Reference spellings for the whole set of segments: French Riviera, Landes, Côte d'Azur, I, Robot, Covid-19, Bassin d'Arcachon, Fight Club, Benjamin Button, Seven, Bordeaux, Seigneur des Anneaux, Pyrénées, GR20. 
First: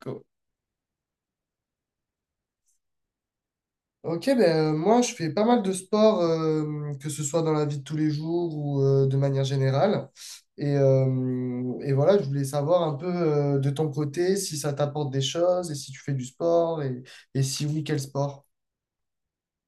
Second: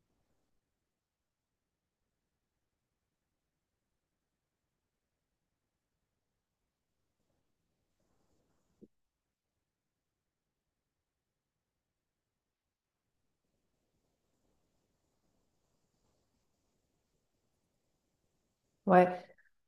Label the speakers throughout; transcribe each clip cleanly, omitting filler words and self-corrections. Speaker 1: Co- Ok, ben, Moi je fais pas mal de sport, que ce soit dans la vie de tous les jours ou de manière générale. Et voilà, je voulais savoir un peu de ton côté si ça t'apporte des choses et si tu fais du sport et si oui, quel sport?
Speaker 2: Ouais.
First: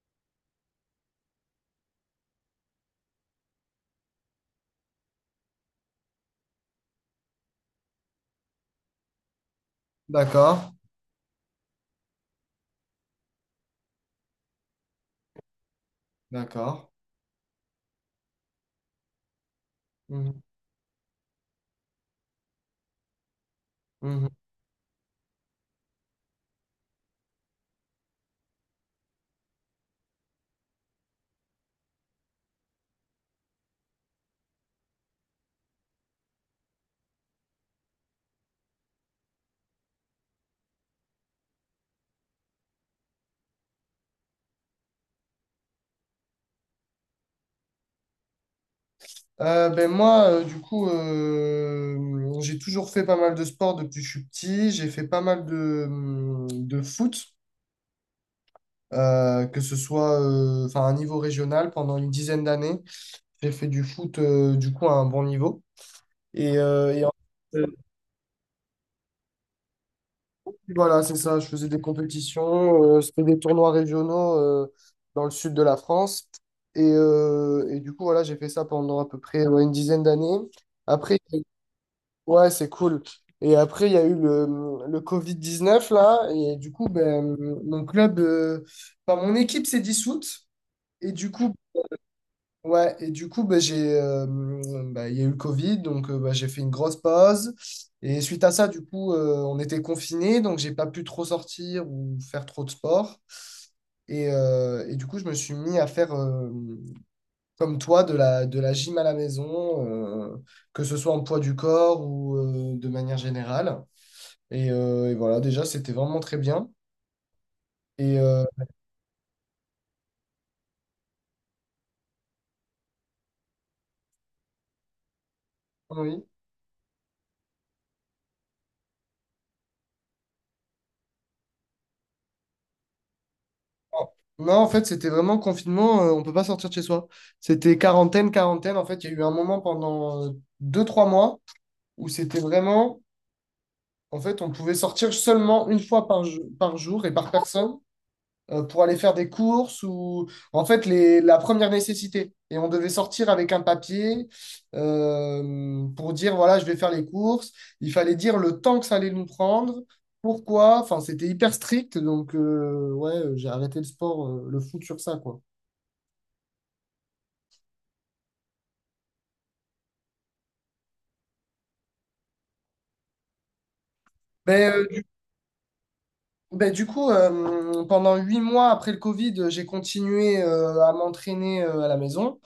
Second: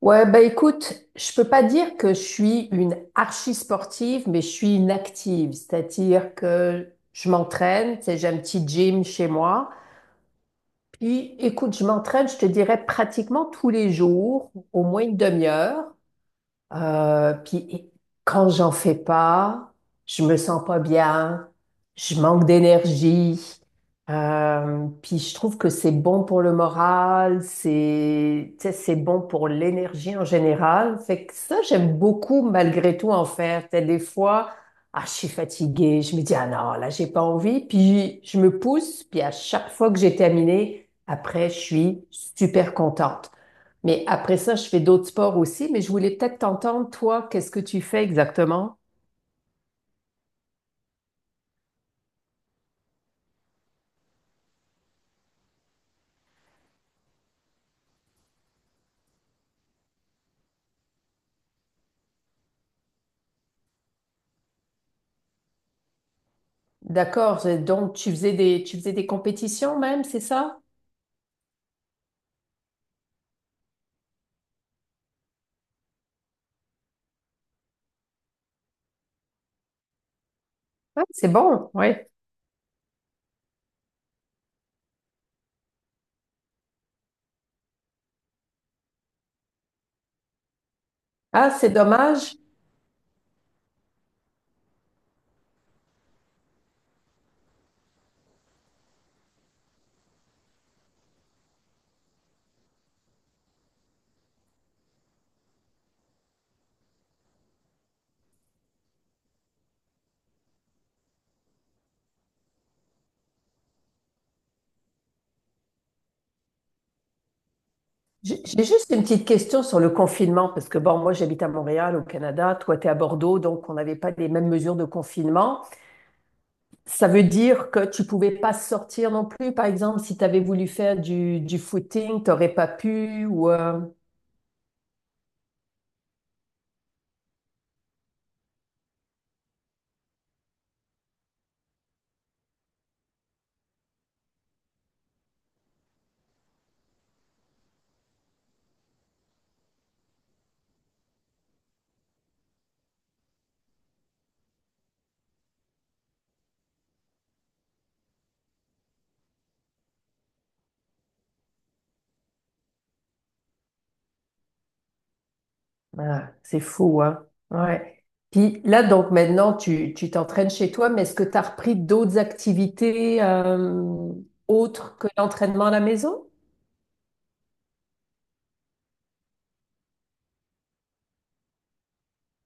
Speaker 2: Ouais, bah écoute, je peux pas dire que je suis une archi sportive, mais je suis une active, c'est-à-dire que je m'entraîne, tu sais, j'ai un petit gym chez moi.
Speaker 1: D'accord,
Speaker 2: Puis écoute, je m'entraîne, je te dirais pratiquement tous les jours, au moins une demi-heure.
Speaker 1: d'accord.
Speaker 2: Puis quand j'en fais pas, je me
Speaker 1: Mhm,
Speaker 2: sens pas bien, je manque d'énergie.
Speaker 1: mhm.
Speaker 2: Puis je trouve que c'est bon pour le moral, c'est, tu sais, c'est bon pour l'énergie en général. Fait que ça, j'aime beaucoup malgré tout en faire. Tu sais, des fois, ah, je suis fatiguée, je me dis, ah non, là, j'ai pas envie. Puis je me pousse, puis à chaque fois que j'ai terminé, après, je suis super contente. Mais après ça, je fais d'autres sports aussi, mais je voulais peut-être t'entendre, toi, qu'est-ce que tu fais exactement?
Speaker 1: Ben moi, du coup, j'ai toujours fait pas mal de sport depuis que je suis petit. J'ai fait pas mal de foot. Que ce soit enfin, à un niveau régional pendant une dizaine d'années. J'ai fait du foot du coup à un bon niveau. Et, euh, et en-
Speaker 2: D'accord,
Speaker 1: euh,
Speaker 2: donc tu faisais des compétitions même, c'est ça?
Speaker 1: voilà, c'est ça, je faisais des compétitions, c'était des tournois régionaux dans le sud de la France. Et du coup, voilà, j'ai fait ça pendant à peu près ouais, une dizaine d'années.
Speaker 2: Ah,
Speaker 1: Après,
Speaker 2: c'est bon, oui.
Speaker 1: ouais, c'est cool. Et après, il y a eu le Covid-19, là. Et du coup, ben, mon club, enfin, mon équipe s'est dissoute. Et du
Speaker 2: Ah,
Speaker 1: coup,
Speaker 2: c'est dommage.
Speaker 1: ouais, et du coup, bah, bah, il y a eu le Covid, donc bah, j'ai fait une grosse pause. Et suite à ça, du coup, on était confinés, donc j'ai pas pu trop sortir ou faire trop de sport. Et du coup, je me suis mis à faire, comme toi, de la gym à la maison, que ce soit en poids du corps ou de manière générale. Et voilà, déjà, c'était vraiment très bien. Et
Speaker 2: J'ai
Speaker 1: euh,
Speaker 2: j'ai juste une petite question sur le confinement, parce que bon, moi j'habite à Montréal, au Canada, toi tu es à Bordeaux, donc on n'avait pas les mêmes mesures de confinement.
Speaker 1: oui.
Speaker 2: Ça veut dire que tu pouvais pas sortir non plus, par exemple, si tu avais voulu faire du footing, t'aurais pas pu
Speaker 1: Non, en fait, c'était vraiment confinement, on peut pas sortir de chez soi. C'était quarantaine, quarantaine. En fait, il y a eu un moment pendant deux, trois mois où c'était vraiment, en fait, on pouvait sortir seulement une fois par jour et par personne pour aller faire des courses ou, en fait, la première nécessité. Et on devait sortir avec un papier pour dire, voilà, je vais faire les courses. Il fallait dire le temps que ça allait nous prendre. Pourquoi? Enfin, c'était hyper strict, donc ouais, j'ai arrêté le sport, le foot sur ça, quoi.
Speaker 2: ah, c'est fou, hein? Ouais. Puis là, donc maintenant, tu t'entraînes chez toi, mais est-ce que tu as repris d'autres activités
Speaker 1: Ben,
Speaker 2: autres
Speaker 1: euh,
Speaker 2: que l'entraînement à la maison?
Speaker 1: ben, du coup, pendant huit mois après le Covid, j'ai continué à m'entraîner à la maison.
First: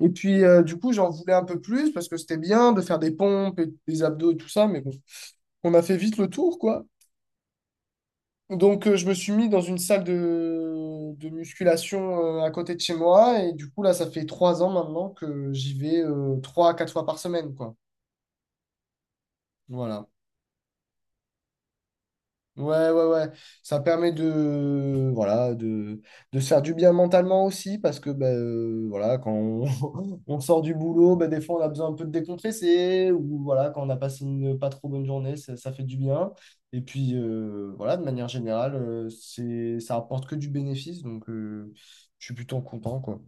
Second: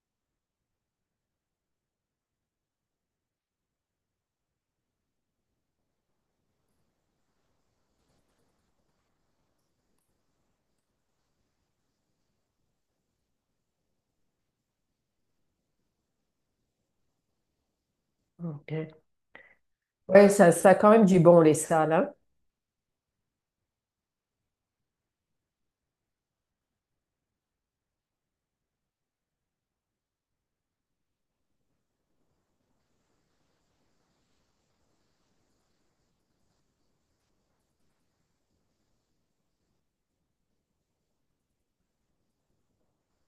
Speaker 1: Et puis, du coup, j'en voulais un peu plus parce que c'était bien de faire des pompes et des abdos et tout ça, mais bon, on a fait vite le tour, quoi. Donc, je me suis mis dans une salle de musculation à côté de chez moi. Et du coup, là, ça fait trois ans maintenant que j'y vais trois à quatre fois par semaine, quoi.
Speaker 2: Ok.
Speaker 1: Voilà.
Speaker 2: Ouais, ça a quand même du bon, les salles, hein?
Speaker 1: Ouais, ouais, ouais. Ça permet de, voilà, de se faire du bien mentalement aussi, parce que ben, voilà, quand on, on sort du boulot, ben, des fois on a besoin un peu de décompresser, ou voilà, quand on a passé une pas trop bonne journée, ça fait du bien. Et puis voilà, de manière générale, c'est, ça apporte que du bénéfice, donc je suis plutôt content, quoi.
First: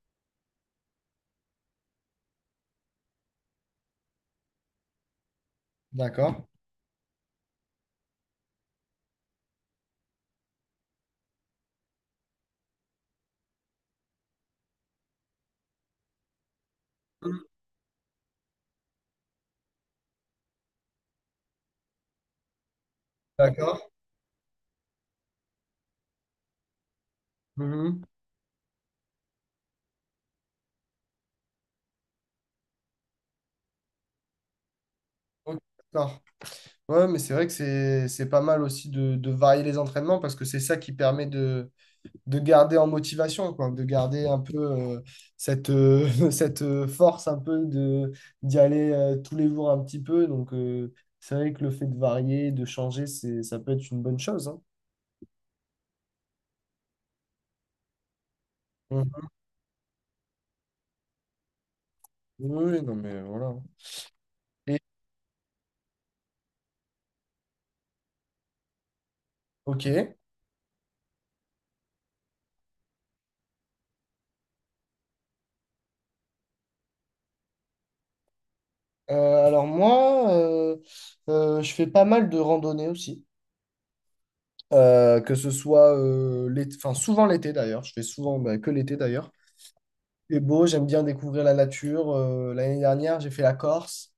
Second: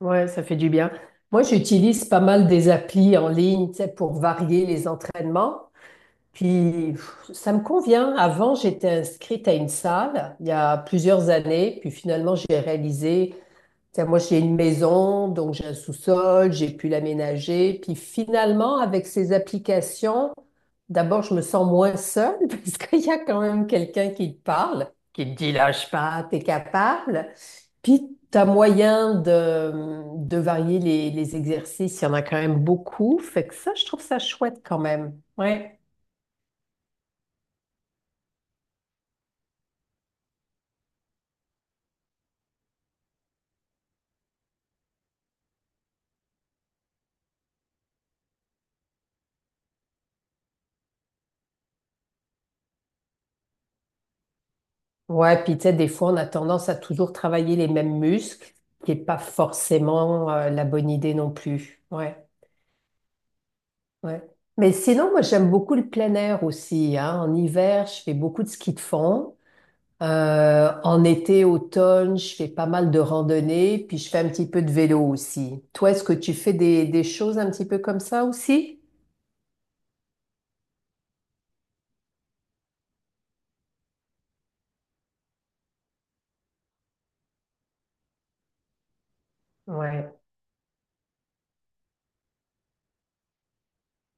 Speaker 2: Ouais, ça fait du bien. Moi, j'utilise pas mal des applis en ligne, tu sais, pour varier les entraînements.
Speaker 1: D'accord.
Speaker 2: Puis pff, ça me convient. Avant, j'étais inscrite à une salle il y a plusieurs années, puis finalement, j'ai réalisé. T'sais, moi, j'ai une maison, donc j'ai un sous-sol, j'ai pu
Speaker 1: Mhm.
Speaker 2: l'aménager. Puis finalement, avec ces applications, d'abord, je me sens moins seule parce qu'il y a quand même
Speaker 1: D'accord.
Speaker 2: quelqu'un qui te parle, qui te dit lâche pas, t'es capable.
Speaker 1: Mhm.
Speaker 2: Puis t'as moyen de varier les exercices. Il y en a quand même beaucoup. Fait que ça, je trouve ça chouette quand même.
Speaker 1: Ok,
Speaker 2: Ouais.
Speaker 1: d'accord. Ouais, mais c'est vrai que c'est pas mal aussi de varier les entraînements, parce que c'est ça qui permet de garder en motivation, quoi, de garder un peu cette, cette force un peu de d'y aller tous les jours un petit peu. Donc, c'est vrai que le fait de varier, de changer, c'est, ça peut être une bonne chose, hein.
Speaker 2: Ouais, puis tu sais, des fois, on a tendance à toujours travailler les mêmes muscles, ce qui n'est pas
Speaker 1: Mhm.
Speaker 2: forcément la bonne idée non plus. Ouais.
Speaker 1: Oui, oui, non, mais voilà.
Speaker 2: Ouais. Mais
Speaker 1: Et,
Speaker 2: sinon, moi, j'aime beaucoup le plein air aussi. Hein. En hiver, je fais beaucoup de ski de fond.
Speaker 1: ok.
Speaker 2: En été, automne, je fais pas mal de randonnées, puis je fais un petit peu de vélo aussi. Toi, est-ce que tu fais des choses un petit peu comme ça aussi?
Speaker 1: Alors moi, je fais pas mal de randonnées aussi. Que ce soit l'été, enfin souvent l'été d'ailleurs. Je fais souvent bah, que l'été d'ailleurs.
Speaker 2: Ouais.
Speaker 1: C'est beau, j'aime bien découvrir la nature. L'année dernière, j'ai fait la Corse.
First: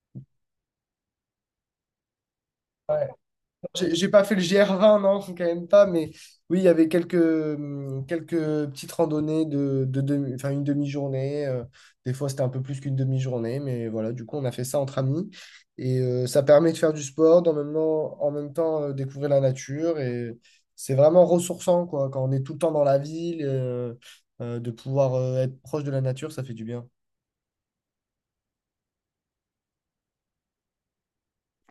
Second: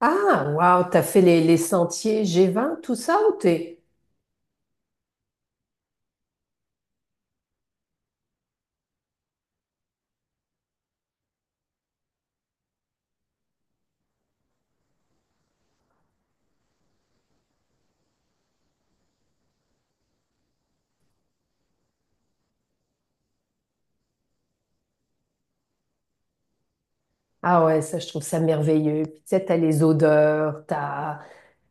Speaker 2: Ah, waouh, t'as fait les sentiers G20, tout ça ou t'es...
Speaker 1: J'ai pas fait le GR20, non, faut quand même pas, mais oui, il y avait quelques petites randonnées enfin, une demi-journée. Des fois, c'était un peu plus qu'une demi-journée, mais voilà, du coup, on a fait ça entre amis. Ça permet de faire du sport, en même temps découvrir la nature. Et c'est vraiment ressourçant, quoi, quand on est tout le temps dans la ville, de pouvoir être proche de la nature, ça fait du bien.
Speaker 2: Ah ouais, ça, je trouve ça merveilleux. Puis tu sais, t'as les odeurs, t'as...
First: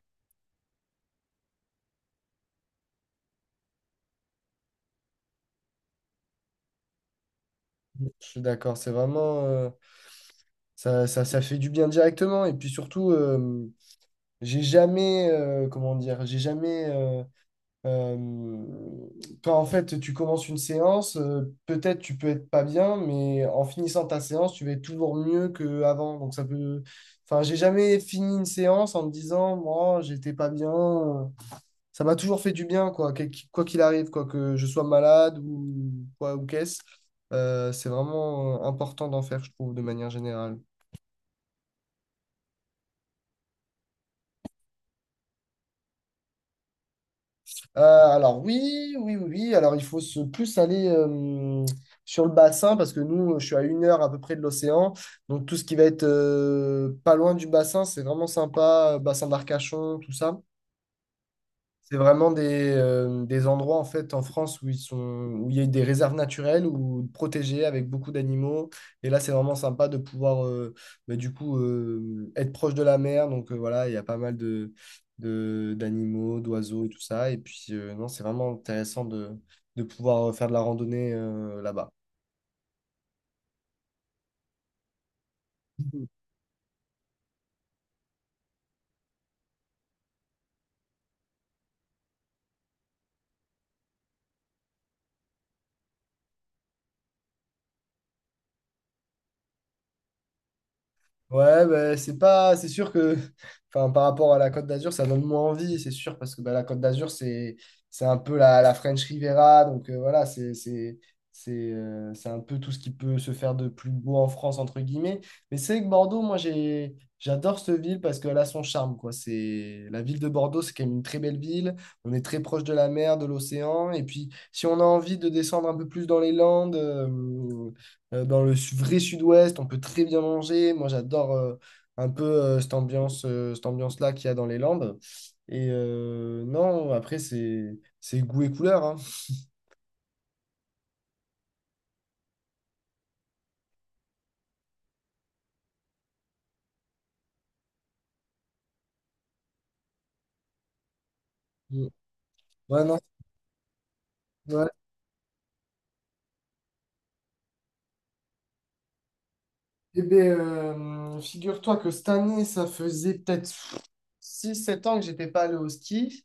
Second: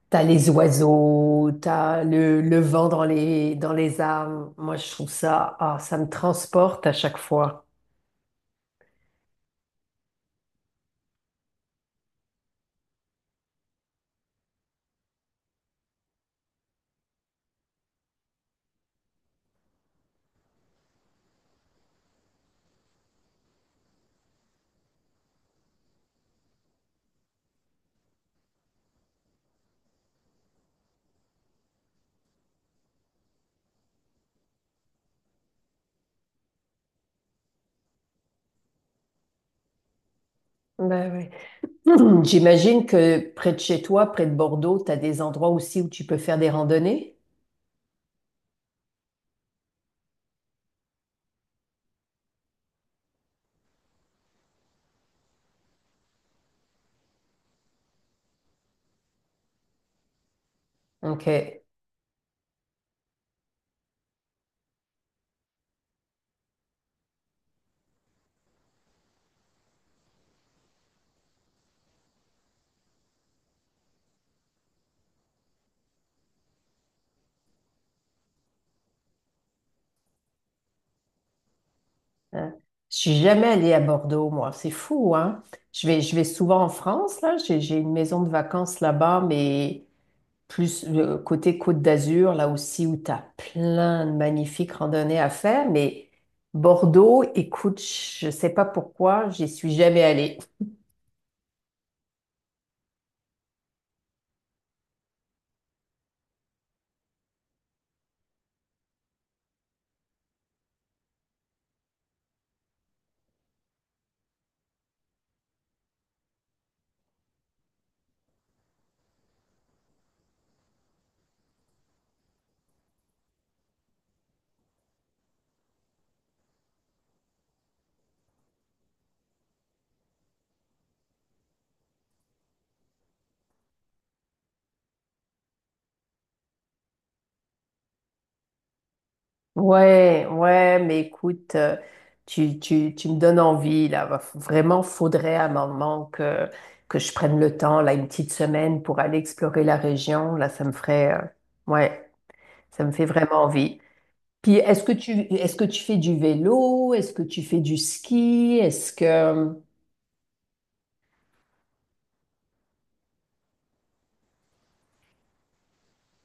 Speaker 2: T'as les oiseaux, t'as le vent dans les arbres. Moi, je trouve ça, ah, ça me transporte à chaque fois.
Speaker 1: Je suis d'accord, c'est vraiment, ça, ça, ça fait du bien directement. Et puis surtout, j'ai jamais, comment dire, j'ai jamais, euh, quand en fait tu commences une séance, peut-être tu peux être pas bien, mais en finissant ta séance, tu vas être toujours mieux qu'avant. Donc ça peut, enfin, j'ai jamais fini une séance en me disant, moi, j'étais pas bien. Ça m'a toujours fait du bien, quoi, quoi qu'il arrive, quoi que je sois malade ou quoi ou qu'est-ce. C'est vraiment important d'en faire, je trouve, de manière générale.
Speaker 2: Ben ouais. J'imagine que près de chez toi, près de Bordeaux, t'as des endroits aussi où tu peux faire des randonnées.
Speaker 1: Alors oui, oui, oui, oui. Alors il faut se plus aller sur le bassin parce que nous, je suis à une heure à peu près de l'océan. Donc tout ce qui va être pas loin du bassin, c'est vraiment sympa. Bassin d'Arcachon, tout ça.
Speaker 2: Ok. Hein.
Speaker 1: C'est vraiment des endroits en fait en France où ils sont où il y a des réserves naturelles ou protégées avec beaucoup d'animaux. Et là, c'est vraiment sympa de pouvoir bah, du coup être proche de la mer. Donc voilà, il y a pas mal de, d'animaux, d'oiseaux et tout ça. Et puis non, c'est vraiment intéressant de pouvoir faire de la randonnée là-bas.
Speaker 2: Je suis jamais allée à Bordeaux, moi. C'est fou, hein? Je vais souvent en France, là. J'ai une maison de vacances là-bas, mais plus le côté Côte d'Azur, là aussi où tu as plein de magnifiques randonnées à faire. Mais Bordeaux, écoute, je sais pas pourquoi, j'y suis jamais allée.
Speaker 1: Ouais, bah, c'est pas, c'est sûr que, enfin, par rapport à la Côte d'Azur, ça donne moins envie, c'est sûr, parce que bah, la Côte d'Azur, c'est un peu la French Riviera, donc voilà, c'est un peu tout ce qui peut se faire de plus beau en France, entre guillemets. Mais c'est vrai que Bordeaux, moi, j'adore cette ville parce qu'elle a son charme, quoi. C'est, la ville de Bordeaux, c'est quand même une très belle ville. On est très proche de la mer, de l'océan, et puis si on a envie de descendre un peu plus dans les Landes, dans le vrai sud-ouest, on peut très bien manger. Moi, j'adore un peu cette ambiance, cette ambiance-là qu'il y a dans les Landes. Non, après, c'est goût et couleur, hein.
Speaker 2: Ouais, ouais, mais écoute, tu me donnes envie, là. Vraiment, faudrait à un moment que, je prenne le temps, là, une petite semaine pour aller explorer la région. Là, ça me ferait,
Speaker 1: Mm.
Speaker 2: ouais,
Speaker 1: Ouais,
Speaker 2: ça me
Speaker 1: non.
Speaker 2: fait vraiment envie. Puis,
Speaker 1: Ouais.
Speaker 2: est-ce que tu fais du vélo? Est-ce que tu fais du ski? Est-ce que...
Speaker 1: Eh ben, figure-toi que cette année, ça faisait peut-être six sept ans que j'étais pas allé au ski.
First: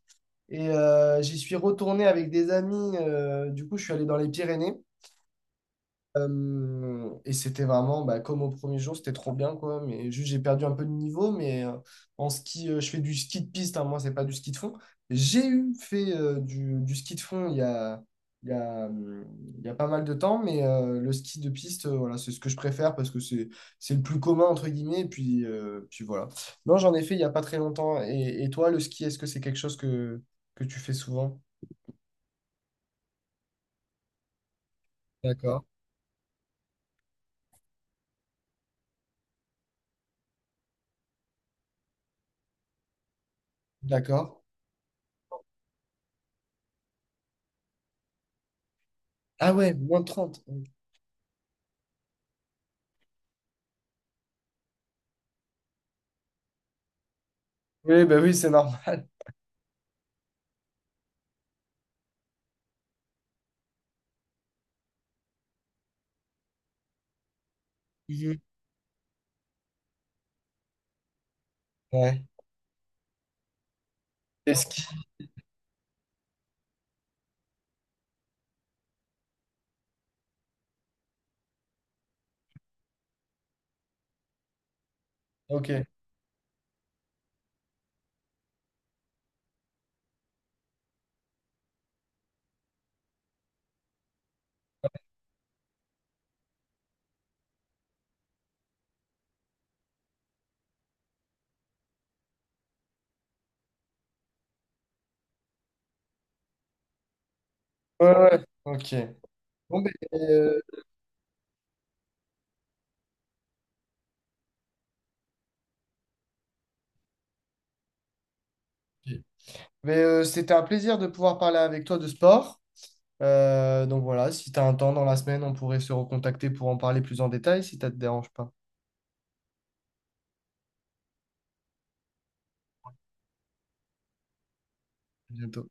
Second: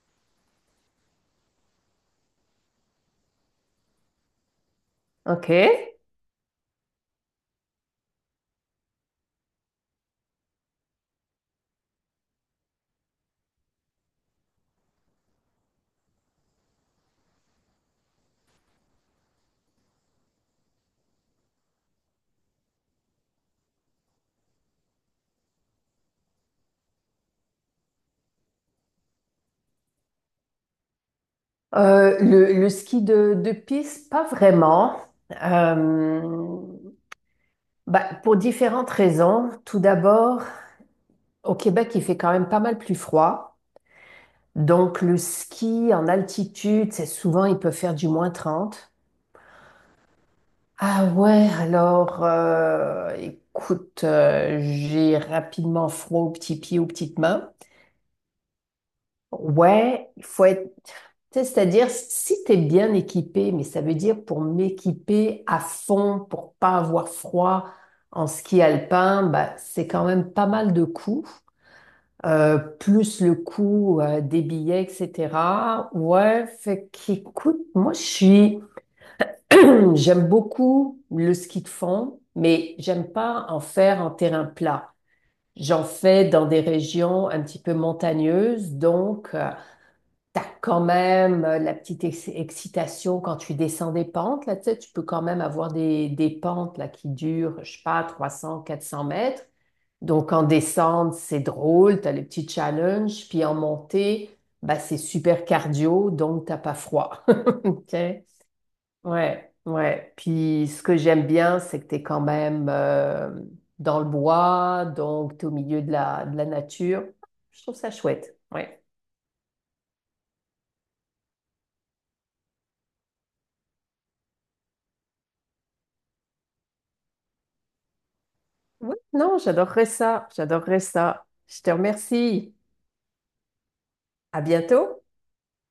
Speaker 1: J'y suis retourné avec des amis. Du coup, je suis allé dans les Pyrénées.
Speaker 2: OK.
Speaker 1: Et c'était vraiment bah, comme au premier jour, c'était trop bien quoi. Mais juste j'ai perdu un peu de niveau, mais en ski, je fais du ski de piste, hein, moi c'est pas du ski de fond. J'ai eu fait du ski de fond il y a, hum, il y a pas mal de temps, mais le ski de piste, voilà, c'est ce que je préfère parce que c'est le plus commun entre guillemets. Et puis, puis voilà. Non, j'en ai fait il y a pas très longtemps. Et toi, le ski, est-ce que c'est quelque chose que tu fais souvent?
Speaker 2: Le ski de piste, pas vraiment.
Speaker 1: D'accord.
Speaker 2: Euh, bah, pour différentes raisons. Tout d'abord, au Québec, il fait quand même pas mal plus froid.
Speaker 1: D'accord.
Speaker 2: Donc, le ski en altitude, c'est souvent, il peut faire du -30.
Speaker 1: Ah ouais, moins de trente.
Speaker 2: Ah ouais, alors, écoute, j'ai rapidement froid aux petits pieds, aux petites mains.
Speaker 1: Oui, bah oui, c'est normal.
Speaker 2: Ouais, il faut être. Tu sais, c'est-à-dire, si tu es bien équipé, mais ça veut dire pour m'équiper à fond, pour pas avoir froid en
Speaker 1: Mhm.
Speaker 2: ski alpin, bah, c'est quand même pas mal de coûts,
Speaker 1: Ouais.
Speaker 2: plus le coût des
Speaker 1: Desk.
Speaker 2: billets, etc. Ouais, fait qu'écoute, moi je suis, j'aime beaucoup le ski de fond, mais j'aime pas en faire en terrain plat.
Speaker 1: Ok.
Speaker 2: J'en
Speaker 1: Ouais,
Speaker 2: fais dans des régions un petit peu montagneuses, donc. T'as quand même la petite excitation quand tu descends des pentes, là, tu sais, tu peux quand même avoir des pentes là, qui durent, je sais pas, 300, 400 mètres. Donc, en descente, c'est drôle, t'as les petits challenges, puis en montée, bah, c'est super cardio, donc t'as pas froid. OK?
Speaker 1: ouais. Ok.
Speaker 2: Ouais,
Speaker 1: Bon, ben,
Speaker 2: ouais.
Speaker 1: euh,
Speaker 2: Puis, ce que j'aime bien, c'est que t'es quand même dans le bois, donc t'es au milieu de la nature. Je trouve ça chouette. Ouais.
Speaker 1: ok. Mais, c'était un plaisir de pouvoir parler avec toi de sport. Donc voilà, si tu as un temps dans la semaine, on pourrait se recontacter pour en parler plus en détail si ça te dérange pas.
Speaker 2: Oui, non, j'adorerais ça. J'adorerais ça. Je te remercie. À bientôt.
Speaker 1: À bientôt.